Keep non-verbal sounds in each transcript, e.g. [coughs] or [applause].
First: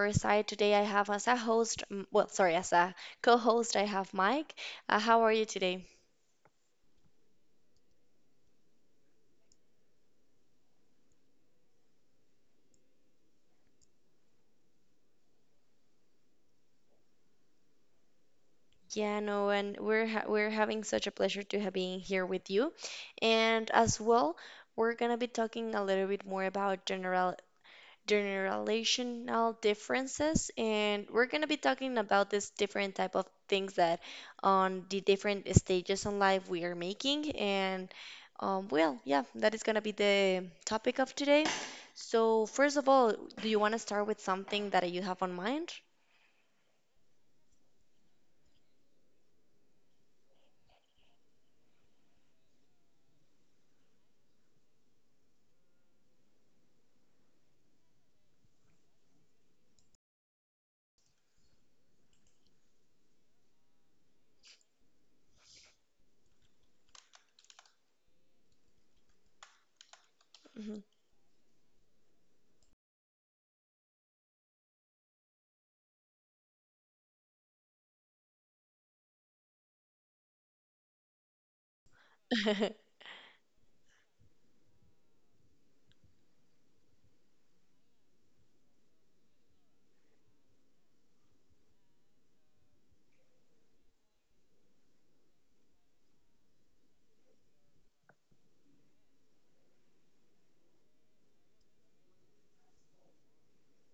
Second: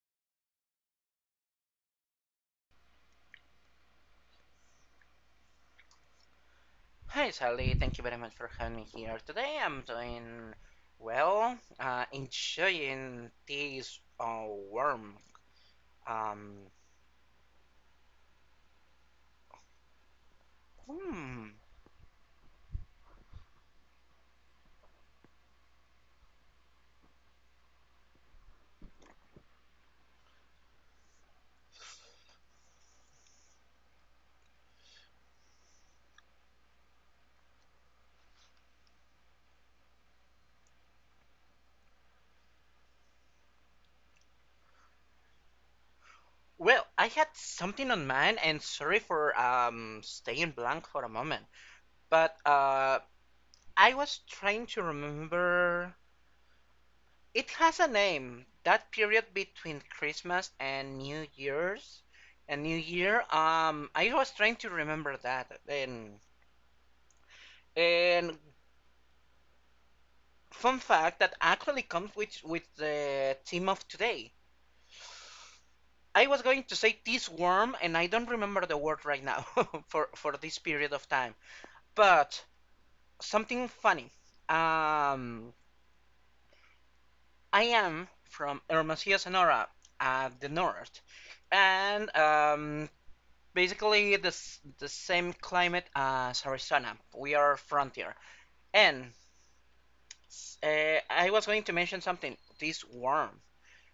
Riverside. Today I have as a host, as a co-host, I have Mike. How are you today? Hi Sally, thank you very much for having me here today. I'm doing well, enjoying this warm. Um, Yeah, no, and we're having such a pleasure hmm. to have being here with you. And as well, we're gonna be talking a little bit more about general generational differences, and we're going to be talking about this different type of things that on the different stages in life we are making. And well, yeah, that is going to be the topic of today. So first of all, do you want to start with something that you have on mind? Well, I had something on mind, and sorry for staying blank for a moment, but I was trying to remember. It has a name. That period between Christmas and New Year's, and New Year. I was trying to remember that, and. And fun Hmm fact that actually comes with the theme of today. I was going to say this worm, and I don't remember the word right now [laughs] for this period of time. But [laughs] something funny. Um, I am from Hermosillo, Sonora, at the north, and basically the same climate as Arizona. We are frontier, and I was going to mention something. This worm.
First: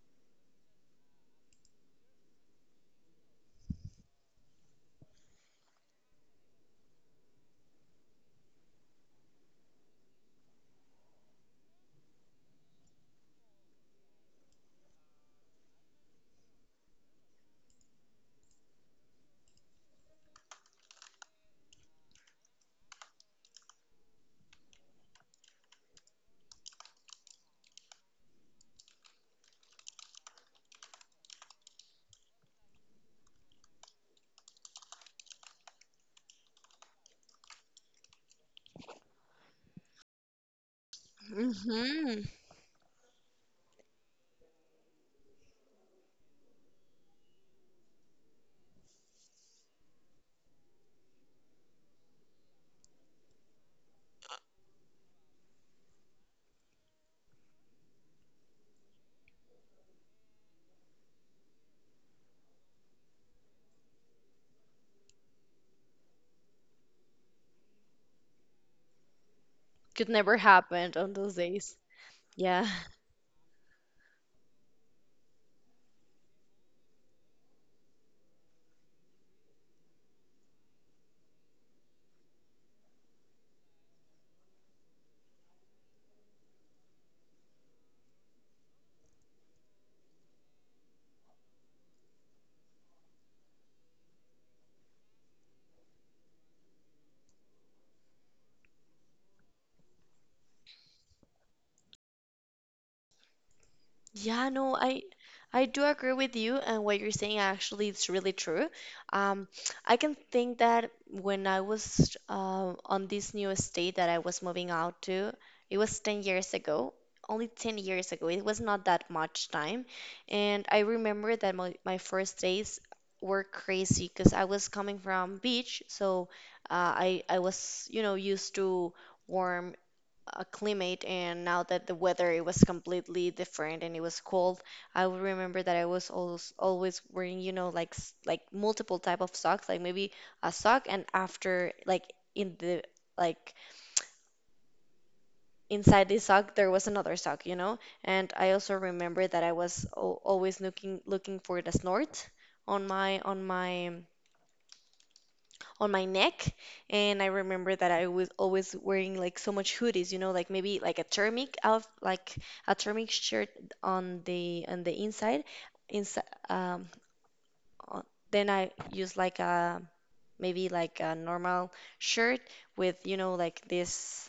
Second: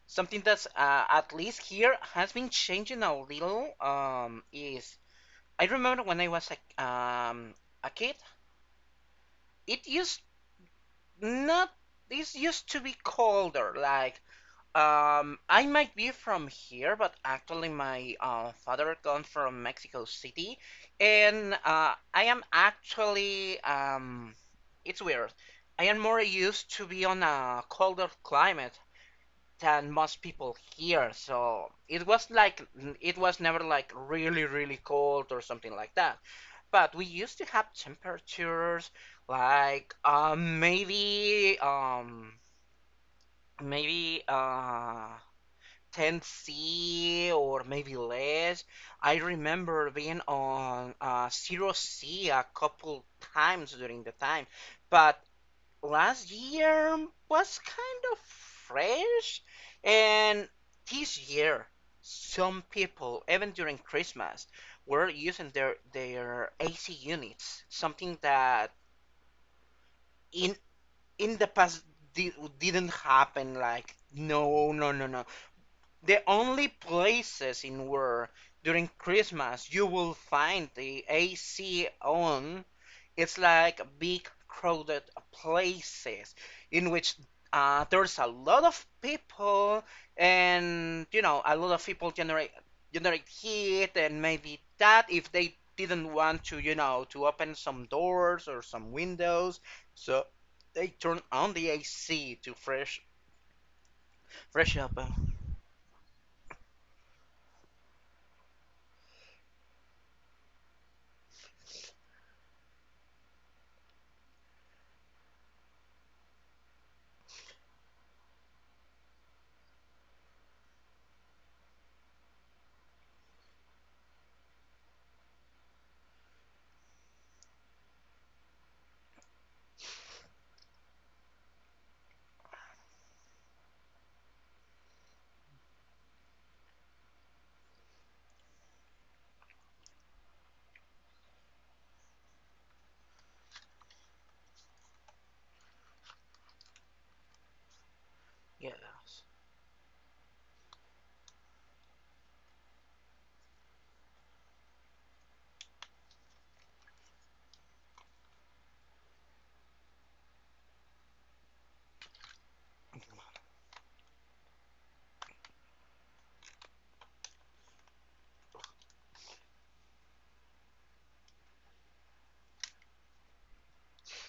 Something that's at least here has been changing a little is I remember when I was a, um, a kid, it used not this used to be colder. Like I might be from here, but actually my father comes from Mexico City, and I am actually it's weird. I am more used to be on a colder climate than most people here. So it was like it was never like really really cold or something like that. But we used to have temperatures like maybe 10°C C or maybe less. I remember being on 0°C a couple times during the time, but last year was kind of fresh and this year some people even during Christmas were using their AC units, something that Could never in happen on those in the days. past, di- Yeah. didn't happen. Like, no no no no, the only places in where during Christmas you will find the AC on, it's like big crowded places in which there's a lot of people, and a lot of people generate heat, and maybe that if they didn't want to, to open some doors or some windows, so they turn on the AC to fresh Yeah, no, fresh up. I do agree with you, and what you're saying actually it's really true. Um, I can think that when I was on this new estate that I was moving out to, it was 10 years ago, only 10 years ago. It was not that much time. And I remember that my first days were crazy because I was coming from beach, so I was, you know, used to warm climate, and now that the weather it was completely different and it was cold. I would remember that I was always wearing, you know, like like multiple type of socks. Like maybe a sock and after like in the like inside this sock there was another sock, you know. And I also remember Yes. that I was al always looking for the snort on my on my on my neck. And I remember that I was always wearing like so much hoodies, you know, like maybe like a thermic out, like a thermic shirt on the inside, inside um on, then I use like a maybe like a normal shirt with, you know, like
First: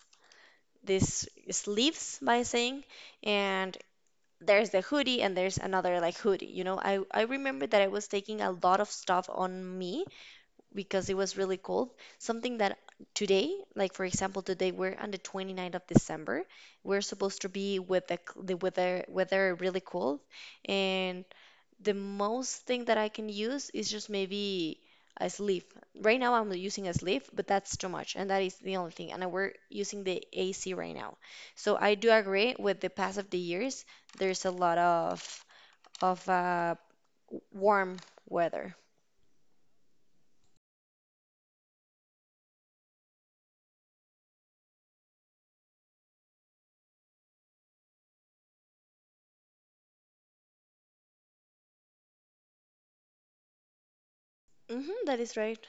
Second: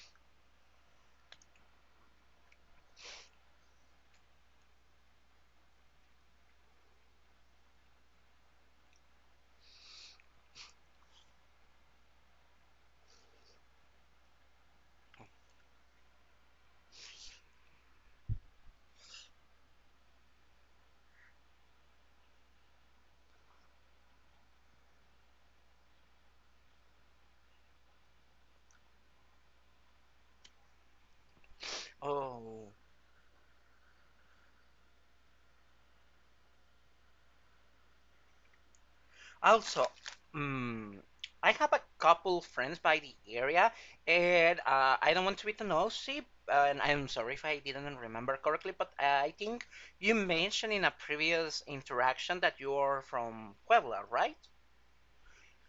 this sleeves by saying. And there's the hoodie and there's another like hoodie, you know. I remember that I was taking a lot of stuff on me because it was really cold. Something that today, like for example, today we're on the 29th of December. We're supposed to be with the weather really cold, and the most thing that I can use is just maybe a sleeve. Right now I'm using a sleeve, but that's too much, and that is the only thing. And we're using the AC right now, so I do agree Oh. with the pass of the years. There's a lot of of uh, warm weather. Also, mm, I have a couple friends by the area, and I don't want to be the nosy, and I'm sorry if I didn't remember correctly, but I think you mentioned in a previous interaction that you're from Puebla, right? Hmm, that is right.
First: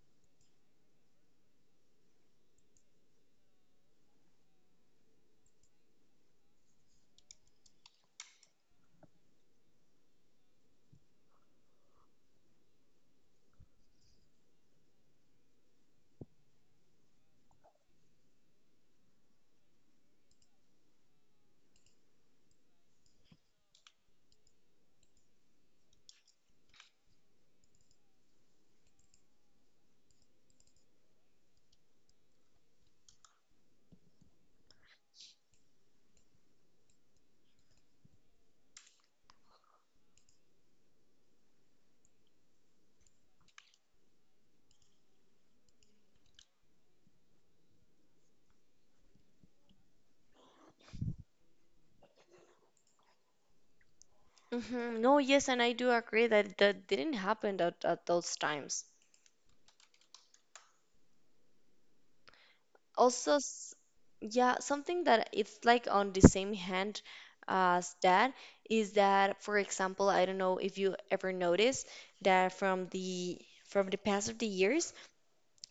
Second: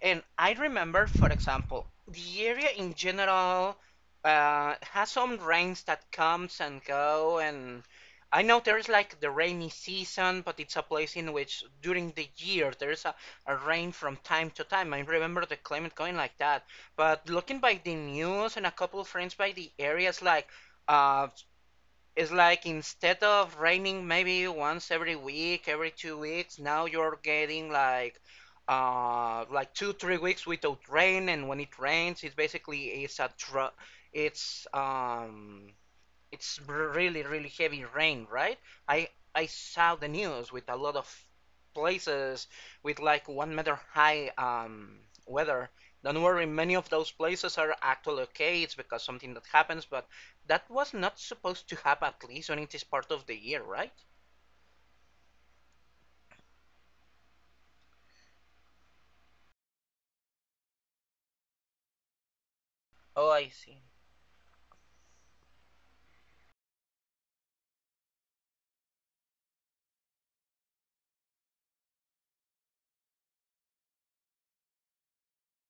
And I remember, for example, the area in general has some rains that comes and go, and I know there's like the rainy season, but it's a place in which during the year there's a rain from time to time. I remember the climate going like that. But looking by the news and a couple of friends by the areas, like uh, it's like instead of raining maybe once every week, every 2 weeks, now you're getting like like two, 3 weeks without rain, and when it rains, it's basically it's a dr it's um it's really really heavy rain, right? I i saw the news with a lot of places with like 1 meter high weather. Don't worry, many of those places are actually okay. It's because something that happens, but that was not supposed to happen, at least when it is part of the year, right? Hmm. No, yes, and I do agree that that didn't happen at those times. Oh, Also, I see. yeah, something that it's like on the same hand as that is that, for example, I don't know if you ever noticed that from the past of the years,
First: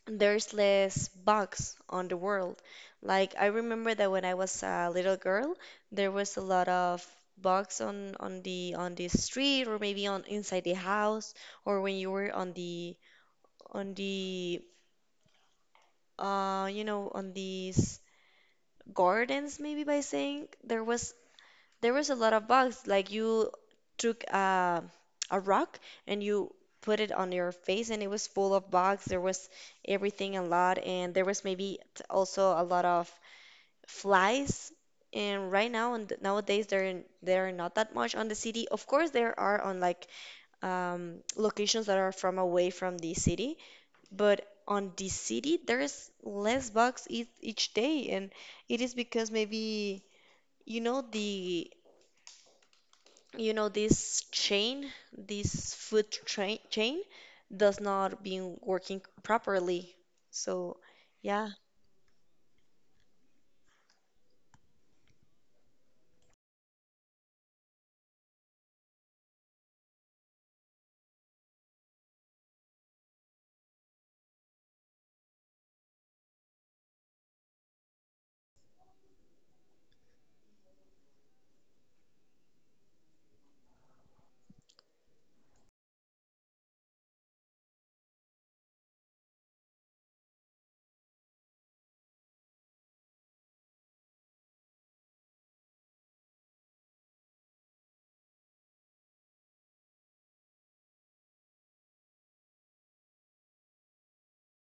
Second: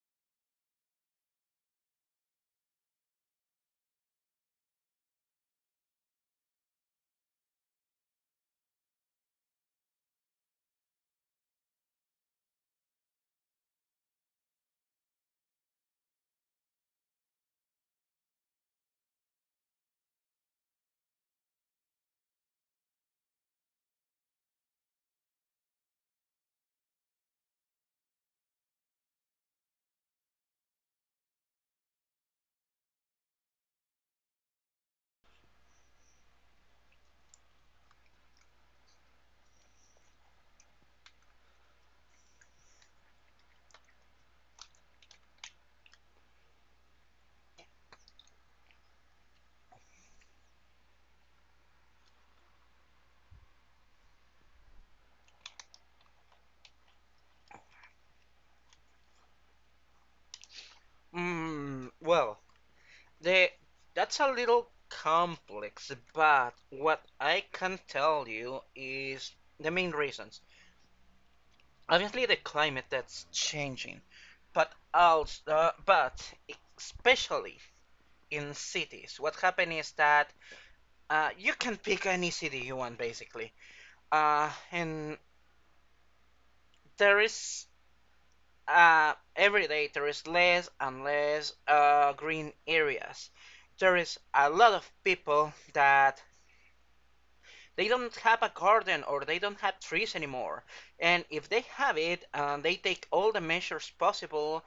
there's less bugs on the world. Like I remember that when I was a little girl, there was a lot of bugs on the street, or maybe on inside the house, or when you were on the you know, on these gardens maybe by saying. There was there was a lot of bugs. Like you took a rock and you put it on your face and it was full of bugs. There was everything, a lot. And there was maybe also a lot of flies. And right now and nowadays there are not that much on the city. Of course there are on like locations that are from away from the city. But on the city, there's less bugs each day. And it is because maybe you know the you know this chain, this food train chain does not been working properly. So yeah. Well, the that's a little complex, but what I can tell you is the main reasons. Obviously the climate that's changing, but also, but especially in cities, what happened is that you can pick any city you want basically, and there is every day there is less and less green areas. There is a lot of people that they don't have a garden or they don't have trees anymore. And if they have it, they take all the measures possible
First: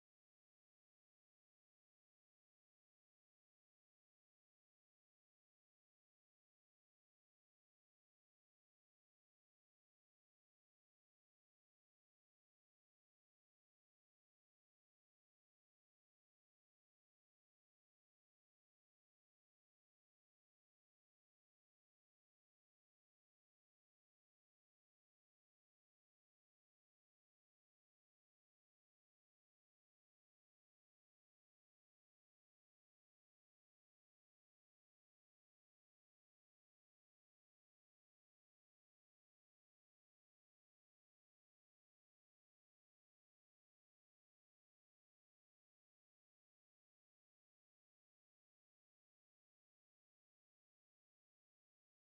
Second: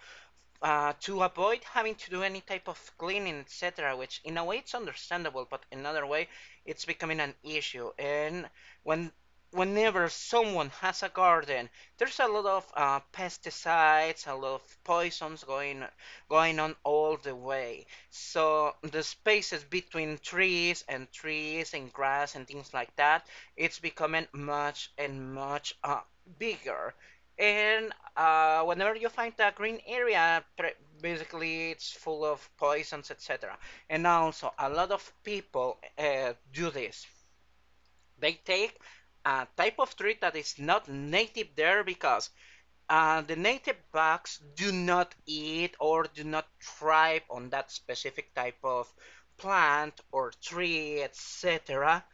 to avoid having to do any type of cleaning, etc., which in a way it's understandable, but in another way it's becoming an issue. And when whenever someone has a garden, there's a lot of pesticides, a lot of poisons going on all the way. So the spaces between trees and trees and grass and things like that, it's becoming much and much bigger. And whenever you find a green area, basically it's full of poisons, etc. And also, a lot of people do this. They take a type of tree that is not native there because the native bugs do not eat or do not thrive on that specific type of plant or tree, etc.,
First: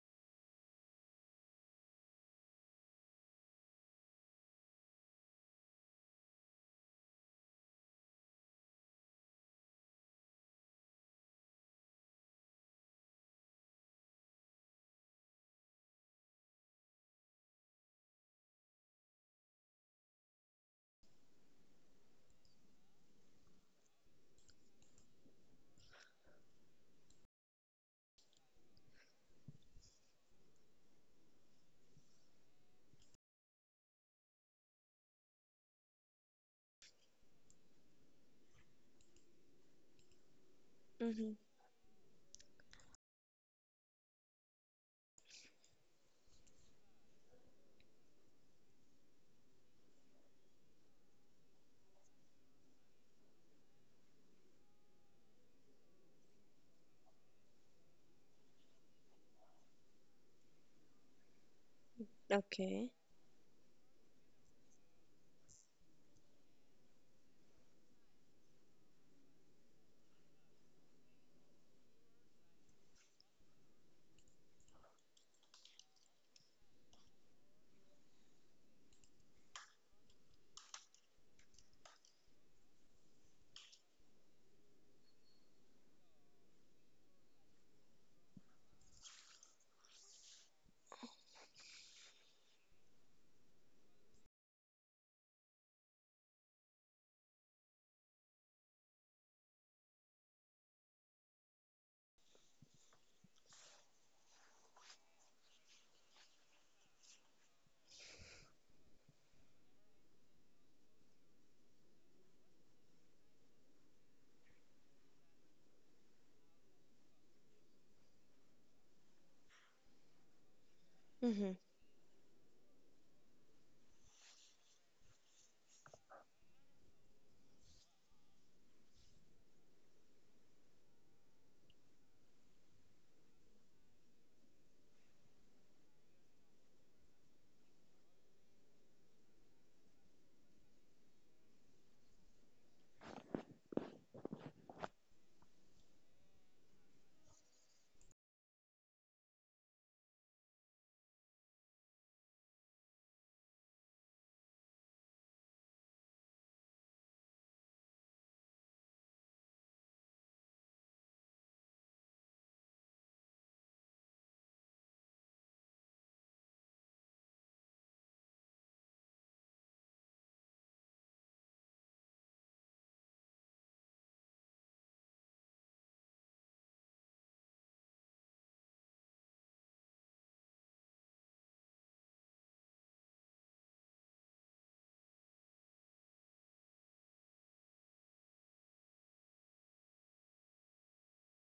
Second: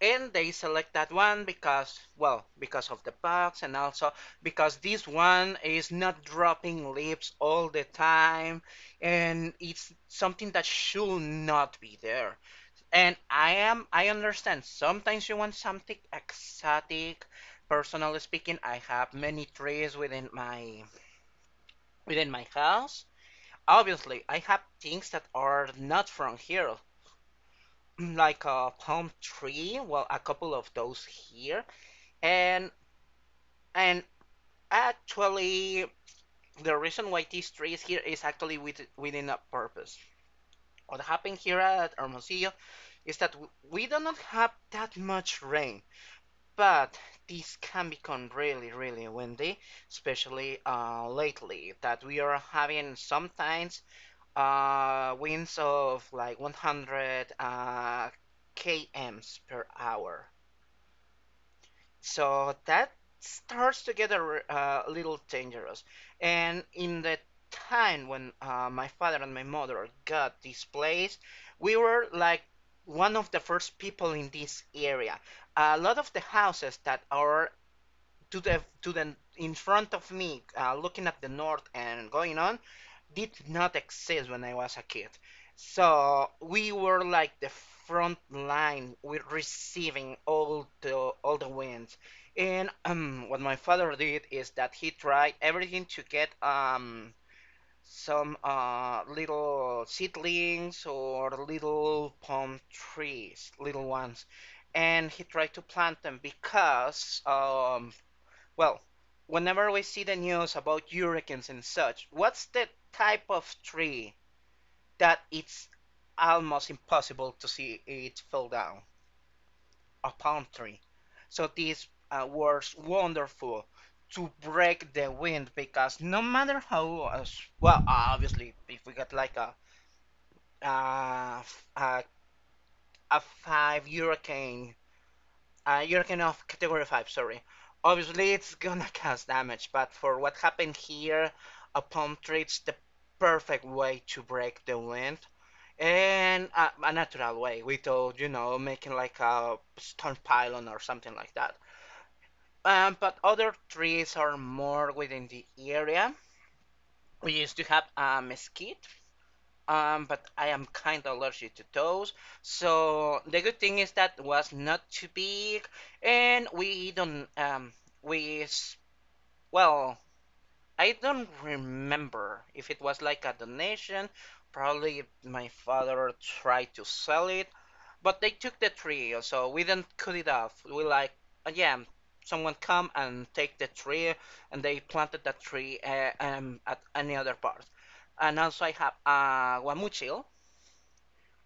and they select that one because, well, because of the bugs, and also because this one is not dropping leaves all the time, and it's something that should not be there. And I understand sometimes you want something exotic. Personally speaking, I have many trees within my house obviously I have things that are not from here, [clears throat] like a palm tree, well, a couple of those here. And and actually, the reason why these trees here is actually within a purpose. What Hmm. happened here at Hermosillo is that we do not have that much rain, but this can become really, really windy, especially lately that we are having sometimes winds of like 100 kms per hour. So Okay. that starts to get a little dangerous. And in the time when my father and my mother got this place, we were like one of the first people in this area. A lot of the houses that are to the in front of me, looking at the north and going on, did not exist when I was a kid. So we were like the front line with receiving all the wins. And what my father did is that he tried everything to get some little seedlings or little palm trees, little ones, and he tried to plant them because well, whenever we see the news about hurricanes and such, what's the type of tree that it's almost impossible to see it fall down? A palm tree. So Hmm. this was wonderful to break the wind, because no matter how, as well, obviously, if we got like uh, f- a, a five hurricane, Jurgen of category 5, sorry, obviously, it's gonna [laughs] cause damage, but for what happened here, a palm tree is the perfect way to break the wind. And a natural way, without, making like a stone pylon or something like that. But other trees are more within the area. We used to have a mesquite, but I am kind of allergic to those. So the good thing is that was not too big, and we don't we well, I don't remember if it was like a donation. Probably my father tried to sell it, but they took the tree, so we didn't cut it off. We like, yeah, someone come and take the tree, and they planted that tree at another part. And also I have a guamuchil,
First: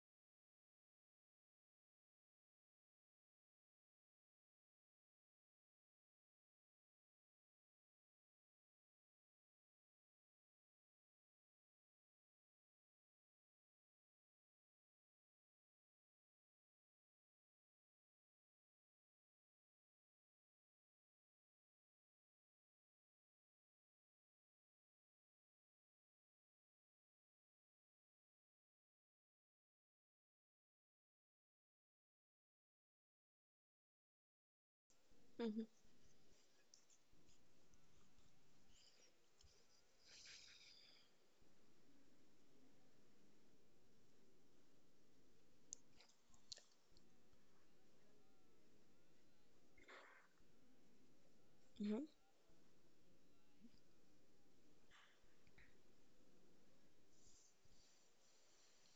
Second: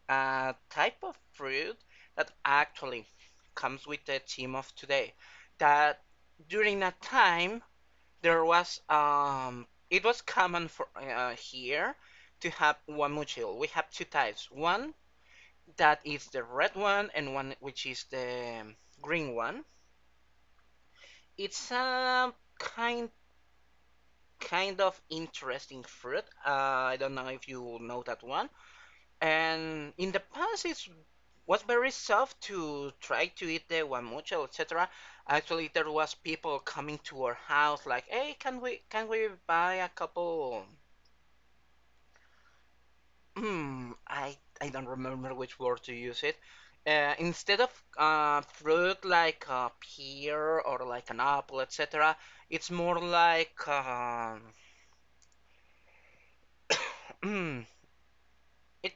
a type of fruit that actually comes with the theme of today. That during that time there was it was common for here to have one mochil. We have two types. One that is the red one and one which is the green one. It's a kind kind of interesting fruit. I don't know if you know that one. And in the past, it's was very soft to try to eat the guamuchil, etc. Actually, Hmm. there was people coming to our house like, "Hey, can we buy a couple?" I don't remember which word to use it. Instead of fruit like a pear or like an apple, Hmm. etc., it's more like [coughs] it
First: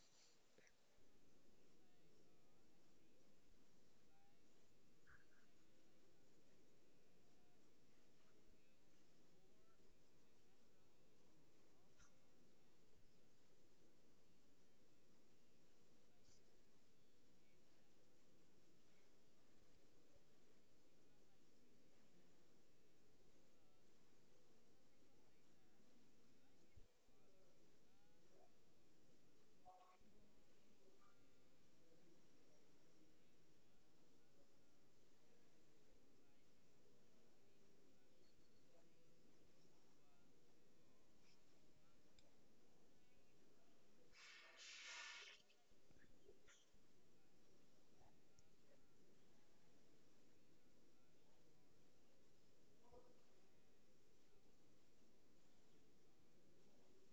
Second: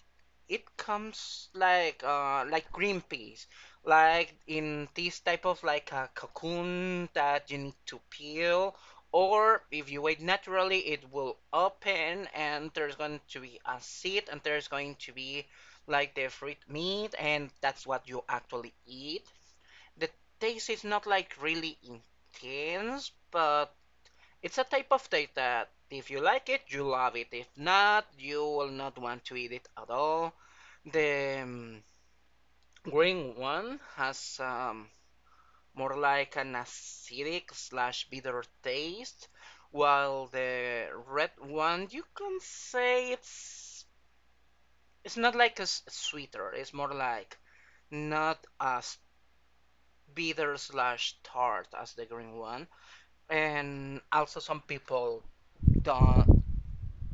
it comes like green peas, like in this type of like a cocoon that you need to peel, or if you wait naturally it will open and there's going to be a seed and there's going to be like the fruit meat, and that's what you actually eat. The taste is not like really intense, but it's a type of taste that if you like it you love it, if not you will not want to eat it at all. The green one has more like an acidic slash bitter taste, while the red one, you can say it's not like a sweeter. It's more like not as bitter slash tart as the green one. And also some people don't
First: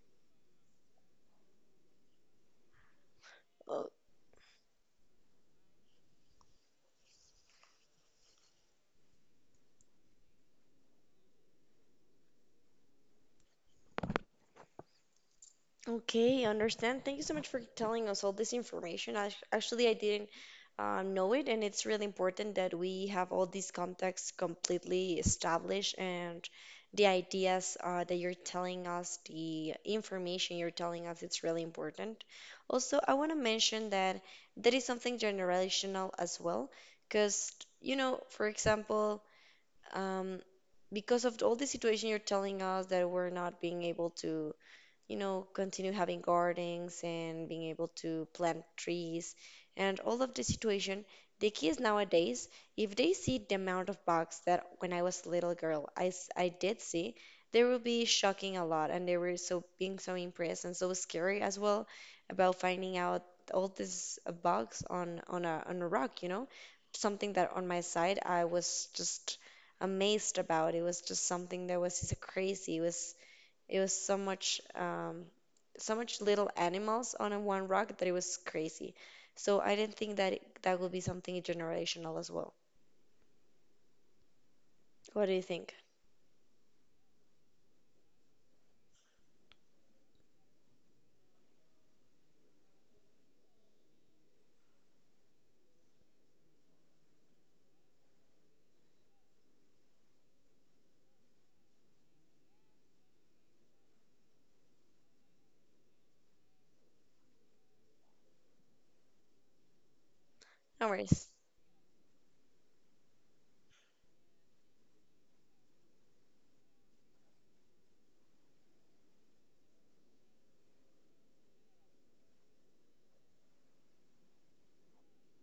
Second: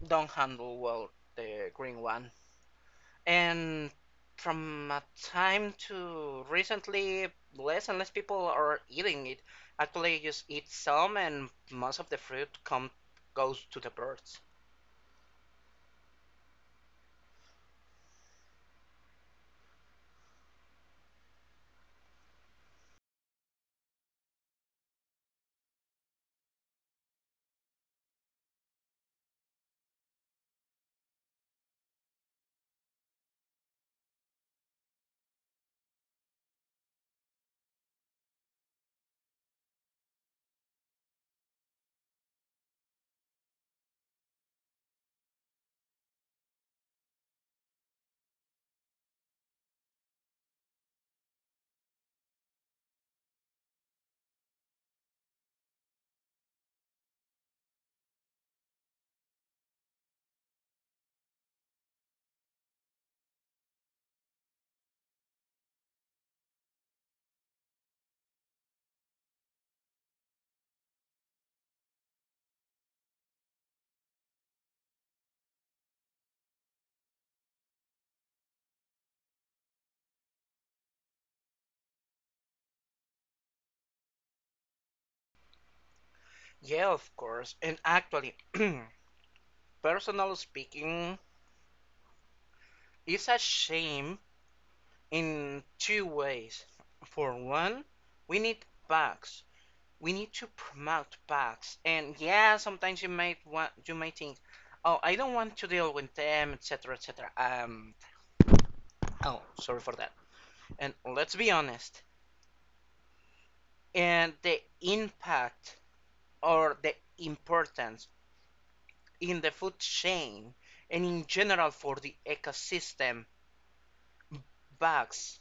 don't handle well the green one. And from a time to recently, less and less people are eating it. Actually, you just eat some, and most of the fruit come goes to the birds. Okay, I understand. Thank you so much for telling us all this information. Actually, I didn't know it, and it's really important that we have all these contacts completely established and the ideas that you're telling us, the information you're telling us, it's really important. Also, I want to mention that that is something generational as well, because, you know, for example, um, because of all the situation you're telling us that we're not being able to, you know, continue having gardens and being able to plant trees and all of the situation. The kids nowadays, if they see the amount of bugs that when I was a little girl, I did see, they will be shocking a lot, and they were so being so impressed and so scary as well about finding out all these bugs on a rock, you know. Something that on my side I was just amazed about. It was just something that was just crazy. It was so much, so much little animals on a one rock that it was crazy. So I didn't think that that would be something generational as well. What do you think? Yeah, of course. And actually, [clears throat] personally speaking, it's a shame in two ways. For one, we need bugs. We need to promote bugs. And yeah, sometimes you might think, oh, I don't want to deal with them, etc., etc. Oh, sorry for that. No And worries. let's be honest, and the impact or the importance in the food chain, and in general for the ecosystem, bugs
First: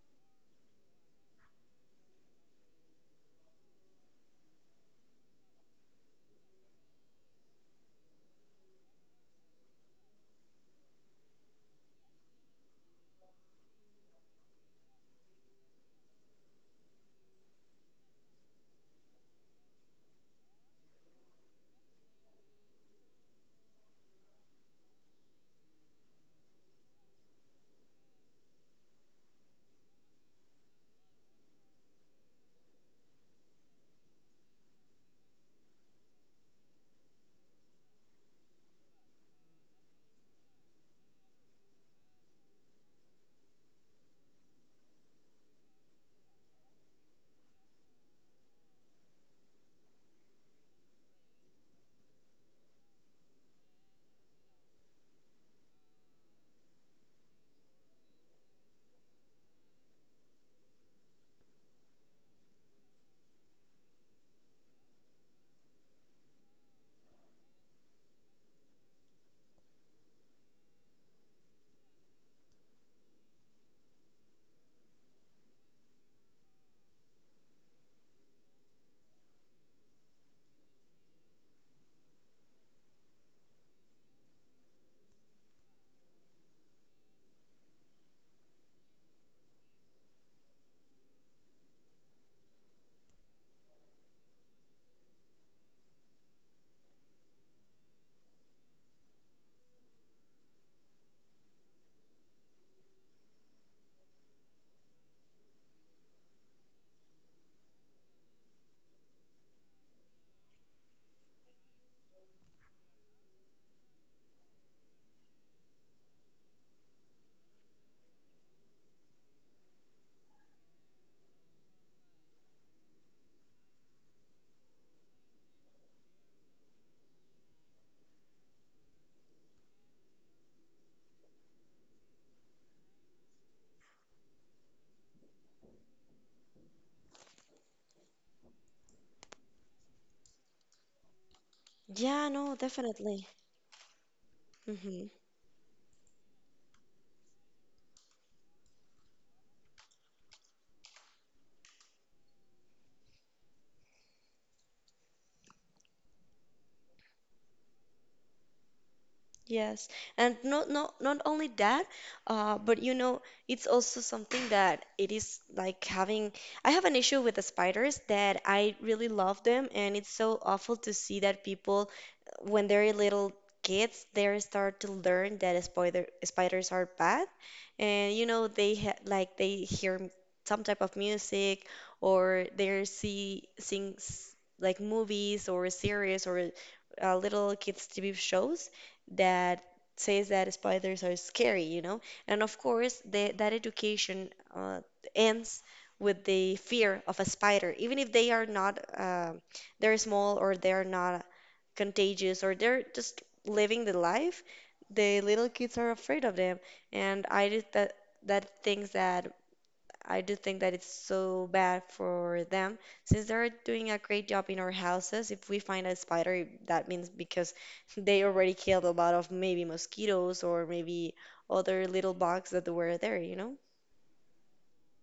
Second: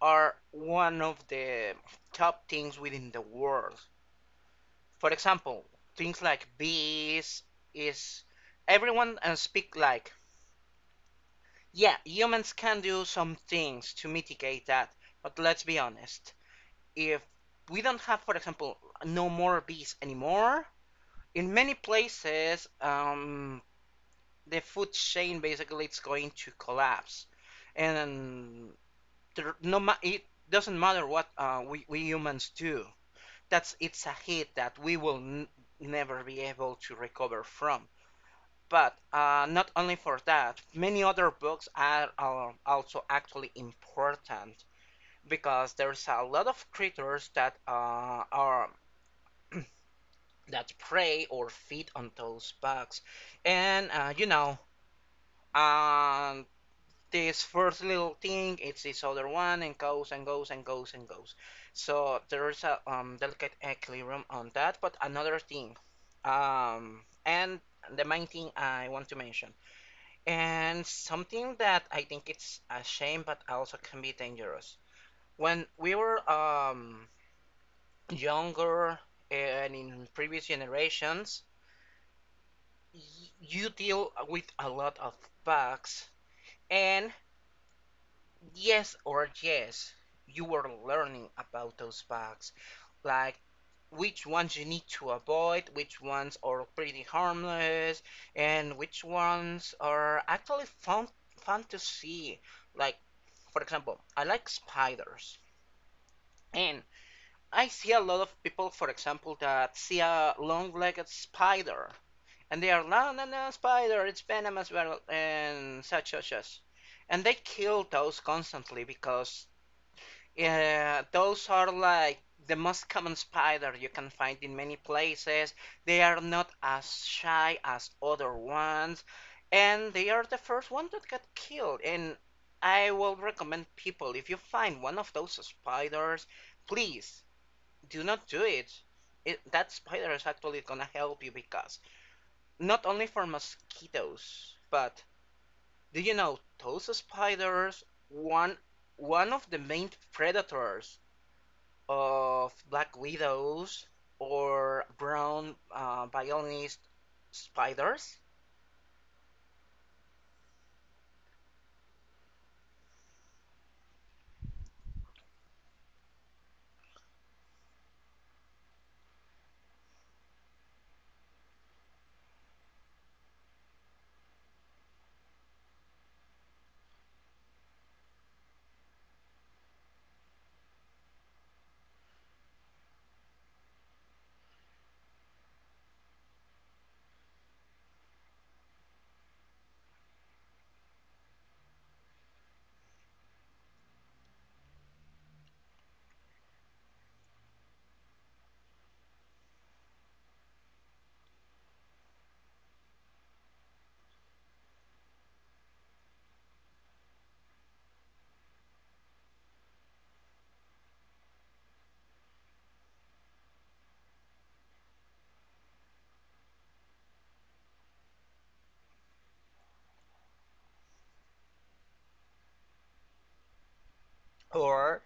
are one of the top things within the world. For example, things like bees is everyone and speak like, yeah, humans can do some things to mitigate that, but let's be honest, if we don't have, for example, no more bees anymore, in many places, the food chain basically it's going to collapse, and there, no, it doesn't matter what we humans do. That's it's a hit that we will never be able to recover from. But not only for that, many other books are also actually important, because there's a lot of creatures that are that prey or feed on those bugs. And um, this first little thing, it's this other one, and goes and goes and goes and goes. So there's a delicate equilibrium on that. But another thing, um, and the main thing I want to mention, and something that I think it's a shame, but also can be dangerous. When we were younger and in previous generations, you deal with a lot of bugs, and yes or yes, you were learning about those bugs, like which ones you need to avoid, which ones are pretty harmless, and which ones are actually fun to see. Like for example, I like spiders, and I see a lot of people, for example, that see a long-legged spider, and they are, no, no, no, spider, it's venomous, well, and such, such, such, and they kill those constantly, because those are like the most common spider you can find in many places. They are not as shy as other ones, and they are the first one that got killed. And I will recommend people, if you find one of those spiders, please do not do it. That spider is actually gonna help you, because Yeah, no, not only for definitely. mosquitoes, but Mhm. do you know toes spiders? One one of the main predators of black widows, or brown violinist spiders. Yes, and not only that, but you know, it's also something that it is like having. I have an issue with the spiders that I really love them, and it's so awful to see that people, when they're little kids, they start to learn that spiders are bad. And you know they ha like they hear some type of music, or they see things like movies or series or little kids TV shows that says that spiders are scary, you know? And of course, that education ends with the fear of a spider, even if they are not, they're small, or they're not contagious, or they're just living the life, the little kids are afraid of them. And I did that, that things that I do think that it's so bad for them, since they're doing a great job in our houses. If we find a spider, that means because [laughs] they already killed a lot of maybe mosquitoes or maybe other little bugs that were there, you know? Or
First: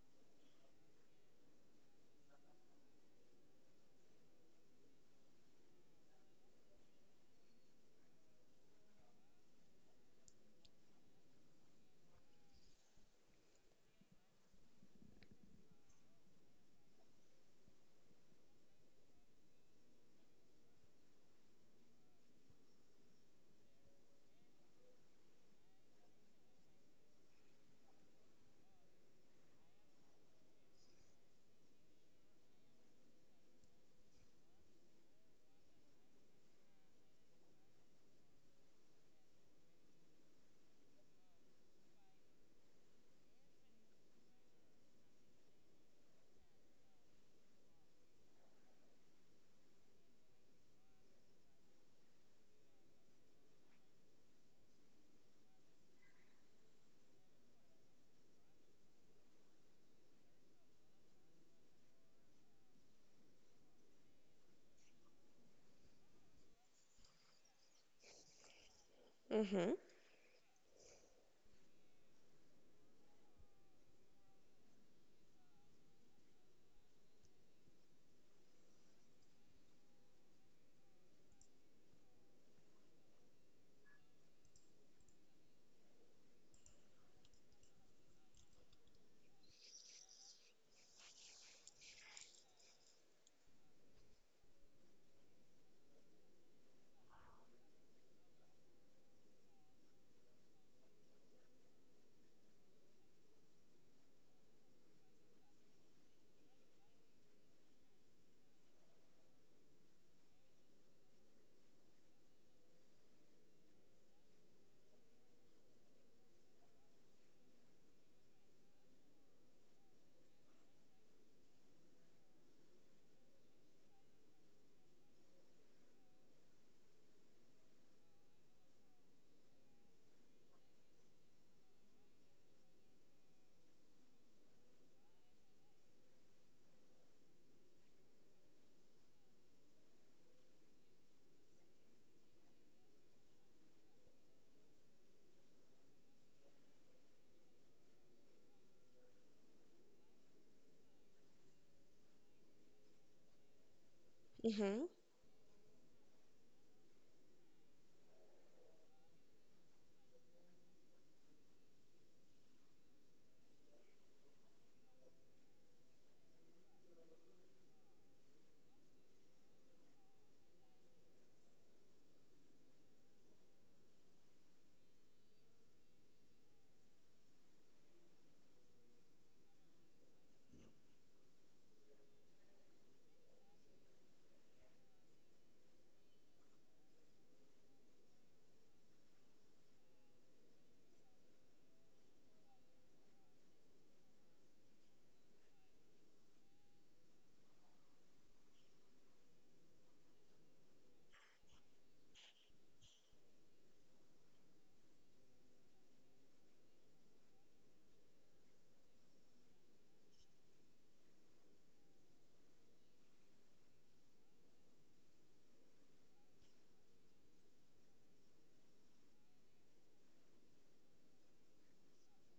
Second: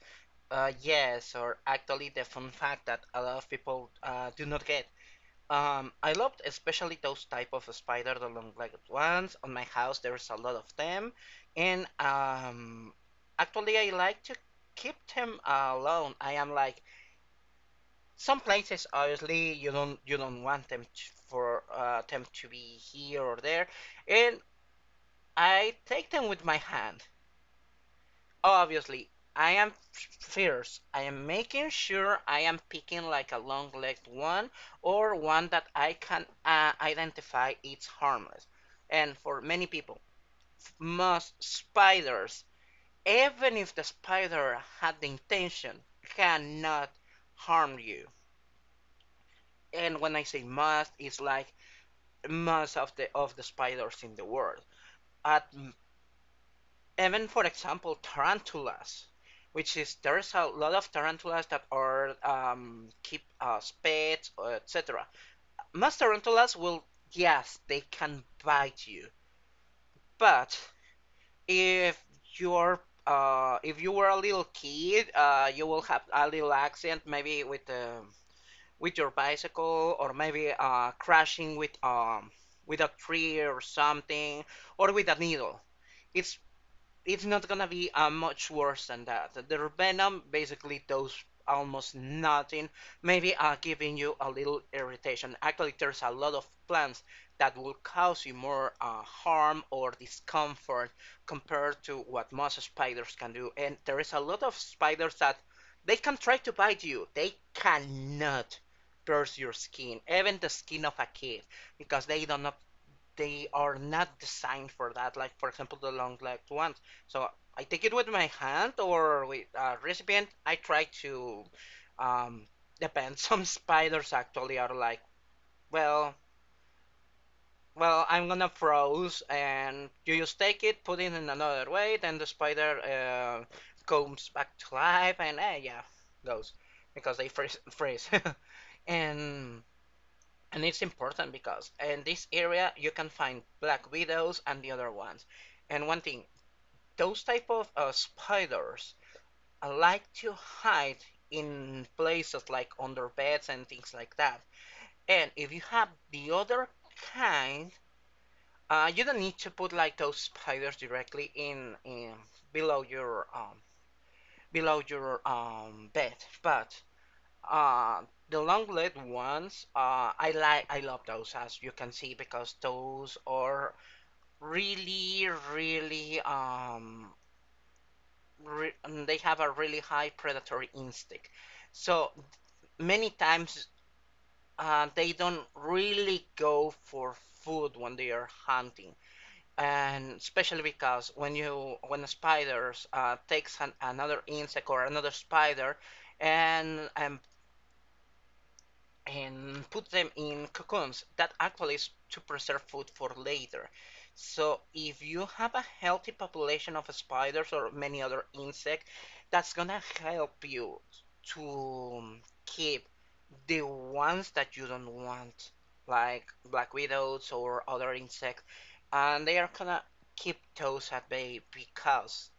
yes, or actually the fun fact that a lot of people do not get. I loved especially those type of spider, the long-legged ones. On my house, there's a lot of them, and actually, I like to keep them alone. I am like, some places, obviously, you don't want them to, for them to be here or there, and I take them with my hand. Obviously, I am fierce. I am making sure I am picking like a long-legged one, or one that I can identify it's harmless. And for many people, most spiders, even if the spider had the intention, cannot harm you. And when I say most, it's like most of the spiders in the world. At even, for example, tarantulas, which is there's a lot of tarantulas that are keep as pets or etc. Most tarantulas will, yes, they can bite you. Mm-hmm. But if if you were a little kid, you will have a little accident, maybe with your bicycle, or maybe crashing with a tree or something, or with a needle. It's it's not gonna be much worse than that. The venom basically does almost nothing, maybe giving you a little irritation. Actually, there's a lot of plants that will cause you more harm or discomfort compared to what most spiders can do. And there is a lot of spiders that they can try to bite you. They cannot pierce your skin, even the skin of a kid, because they are not designed for that. Like for example, the long-legged ones. So I take it with my hand, or with a recipient. I try to um, depend. [laughs] Some spiders actually are like, well, well, I'm gonna froze, and you just take it, put it in another way, then the spider comes back to life, and yeah, goes because they freeze. [laughs] and and it's important, because in this area you can find black widows and the other ones. And one thing, those type of spiders like to hide in places like under beds and things like that. Mm-hmm. And if you have the other kind, you don't need to put like those spiders directly in below your bed. But Uh, the long legged ones, I love those, as you can see, because those are really, really, re- they have a really high predatory instinct. So many times, they don't really go for food when they are hunting, and especially because when a spider takes another insect or another spider, and and and put them in cocoons, that actually is to preserve food for later. So if you have a healthy population of spiders or many other insect, that's gonna help you to keep the ones that you don't want, like black widows or other insects, and they are gonna keep those at bay, because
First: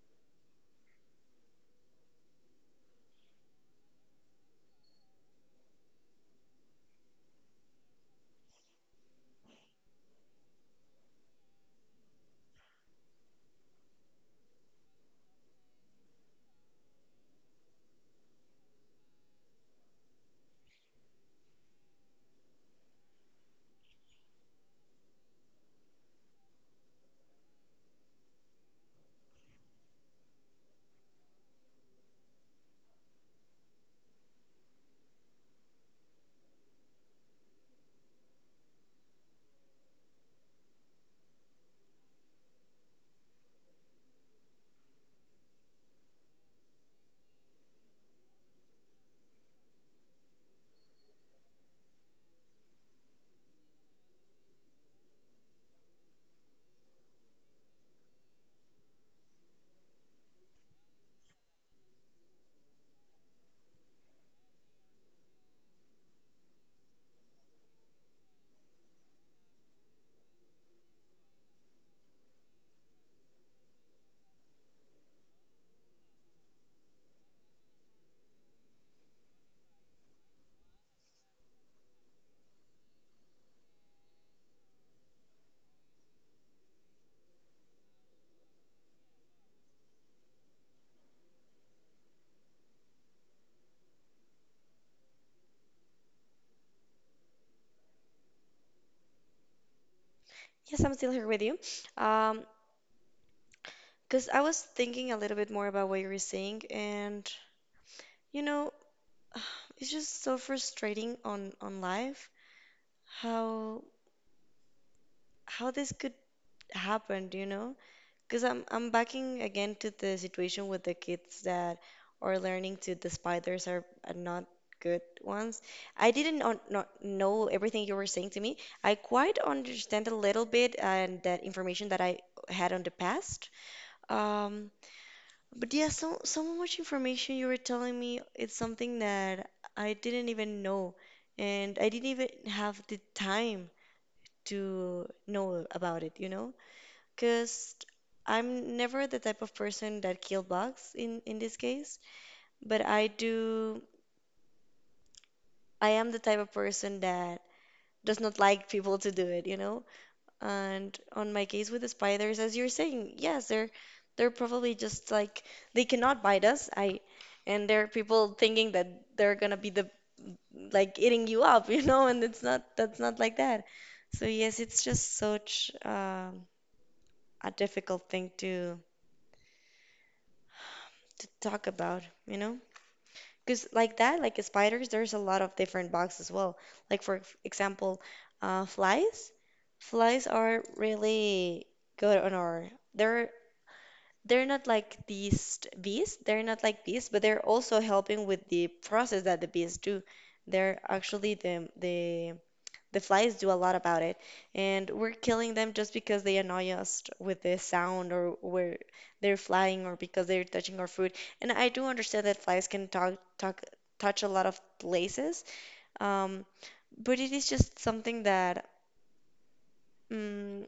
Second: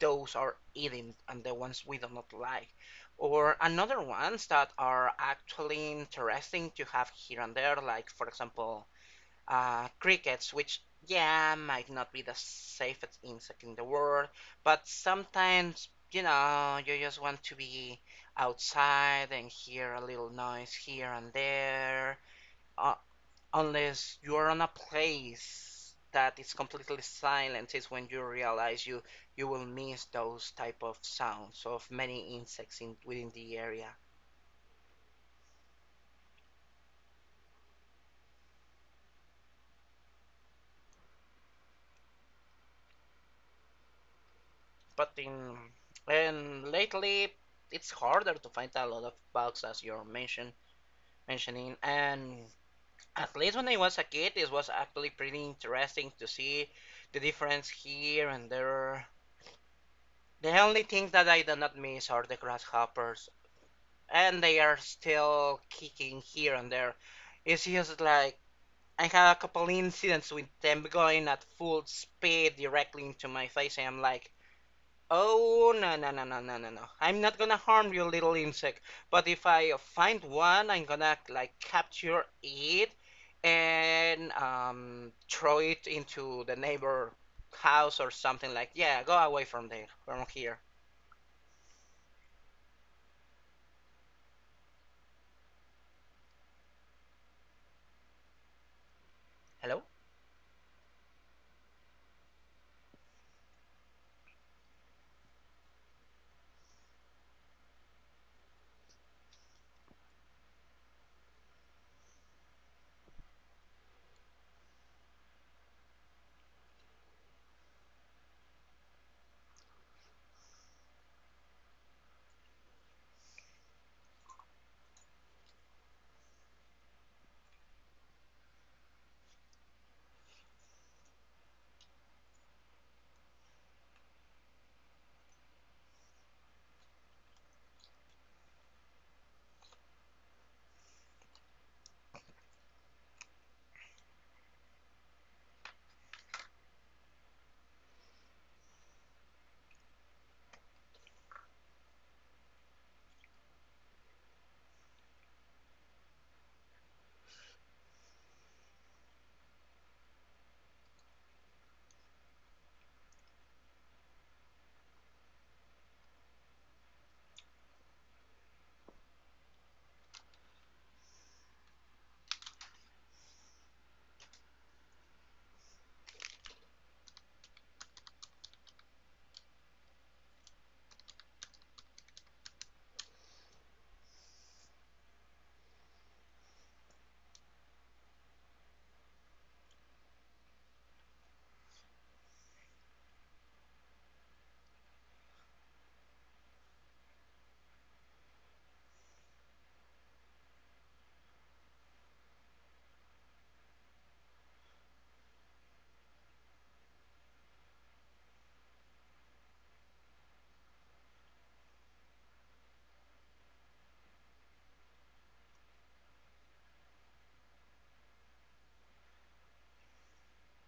those are eating, and the ones we do not like. Or another ones that are actually interesting to have here and there, like for example, crickets, which, yeah, might not be the safest insect in the world, but sometimes you just want to be outside and hear a little noise here and there, unless you're on a place that is completely silent, is when you realize you will miss those type of sounds of many insects in within the area, but in and lately it's harder to find a lot of bugs, as you're mentioning, and at least when I was a kid it was actually pretty interesting to see the difference here and there. The only things that I do not miss are the grasshoppers, and they are still kicking here and there. It's just like I had a couple incidents with them going at full speed directly into my face, and I'm like, oh, no, no, no, no, no, no, no! I'm not gonna harm you, little insect. But if I find one, I'm gonna like capture it and throw it into the neighbor house, or something like, yeah, go away from there, from here. Hello. Yes, I'm still here with you. Um, cause I was thinking a little bit more about what you were saying, and you know, [sighs] it's just so frustrating on life how how this could happen, you know? Because I'm backing again to the situation with the kids that are learning to the spiders are not good ones. I didn't not know everything you were saying to me. I quite understand a little bit and that information that I had on the past. Um, but yeah, so so much information you were telling me, it's something that I didn't even know, and I didn't even have the time to know about it, you know? Because I'm never the type of person that kill bugs in this case, but I am the type of person that does not like people to do it, you know? And on my case with the spiders, as you're saying, yes, they're probably just like they cannot bite us. I and there are people thinking that they're gonna be the like eating you up, [laughs] you know, and it's not, that's not like that. So yes, it's just such a difficult thing to talk about, you know? Because like that, like spiders, there's a lot of different bugs as well. Like for example, flies. Flies are really good on our. They're they're not like bees. They're not like bees, but they're also helping with the process that the bees do. They're actually the flies do a lot about it, and we're killing them just because they annoy us with the sound or where they're flying, or because they're touching our food. And I do understand that flies can talk, touch a lot of places, um, but it is just something that. mm,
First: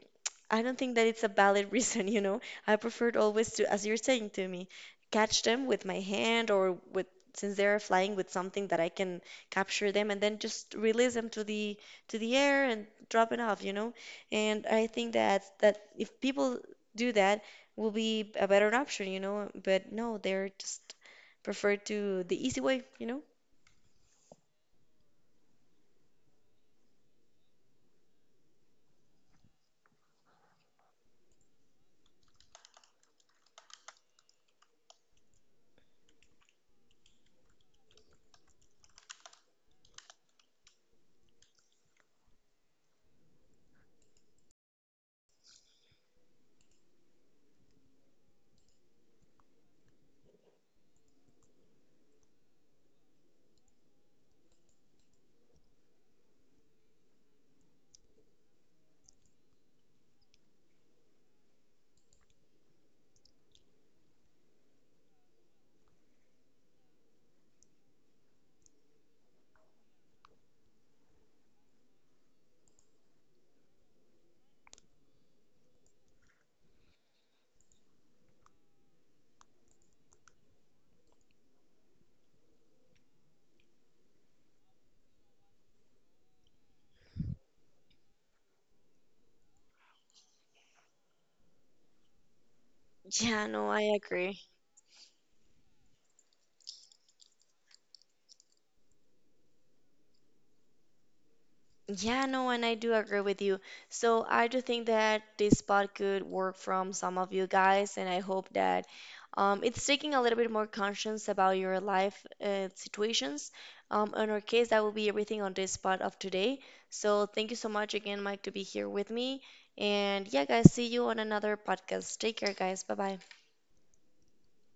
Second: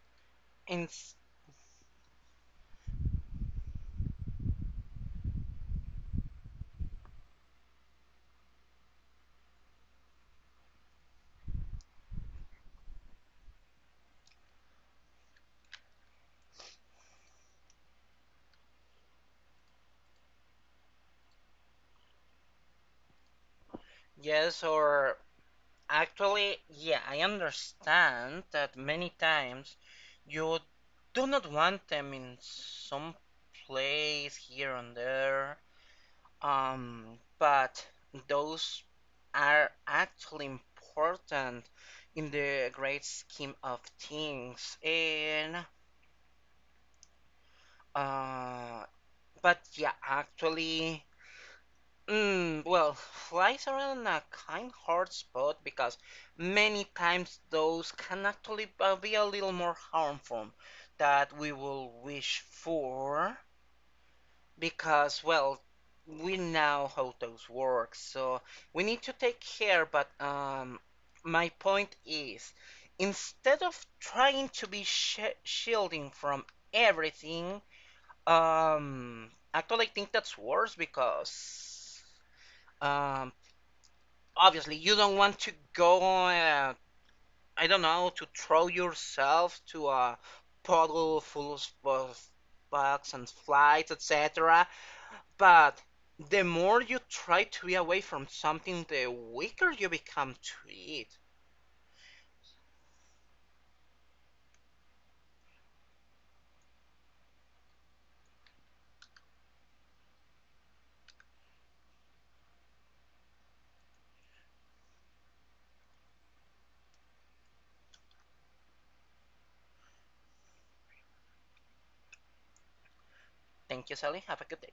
I don't In think that it's a valid [laughs] reason, you know. I preferred always to, as you're saying to me, catch them with my hand or with, since they're flying, with something that I can capture them and then just release them to the air and drop it off, you know. And I think that that if people do that, will be a better option, you know. But no, they're just preferred to the easy way, you know. yes or Actually, yeah, I understand that many times you do not want them in some place here and there. But those are actually important in the great scheme of things. And uh, but yeah, actually, well, flies are in a kind hard spot, because many times those can actually be a little more harmful that we will wish for, because, well, we know how those work, so we need to take care. But my point is, instead of trying to be sh shielding from everything, actually I think that's worse, because. Um, obviously you don't want to go, I don't know, to throw yourself to a puddle full of bugs and Yeah, no, I flies, agree. etc. But the more you try to be away from something, the weaker you become to it. Yeah, no, and I do agree with you. So I do think that this part could work from some of you guys, and I hope that it's taking a little bit more conscience about your life situations. In our case, that will be everything on this part of today. So thank you so much again, Mike, to be here with me. And yeah, guys, see you on another podcast. Take care, guys. Bye bye. Thank you, Sally. Have a good day.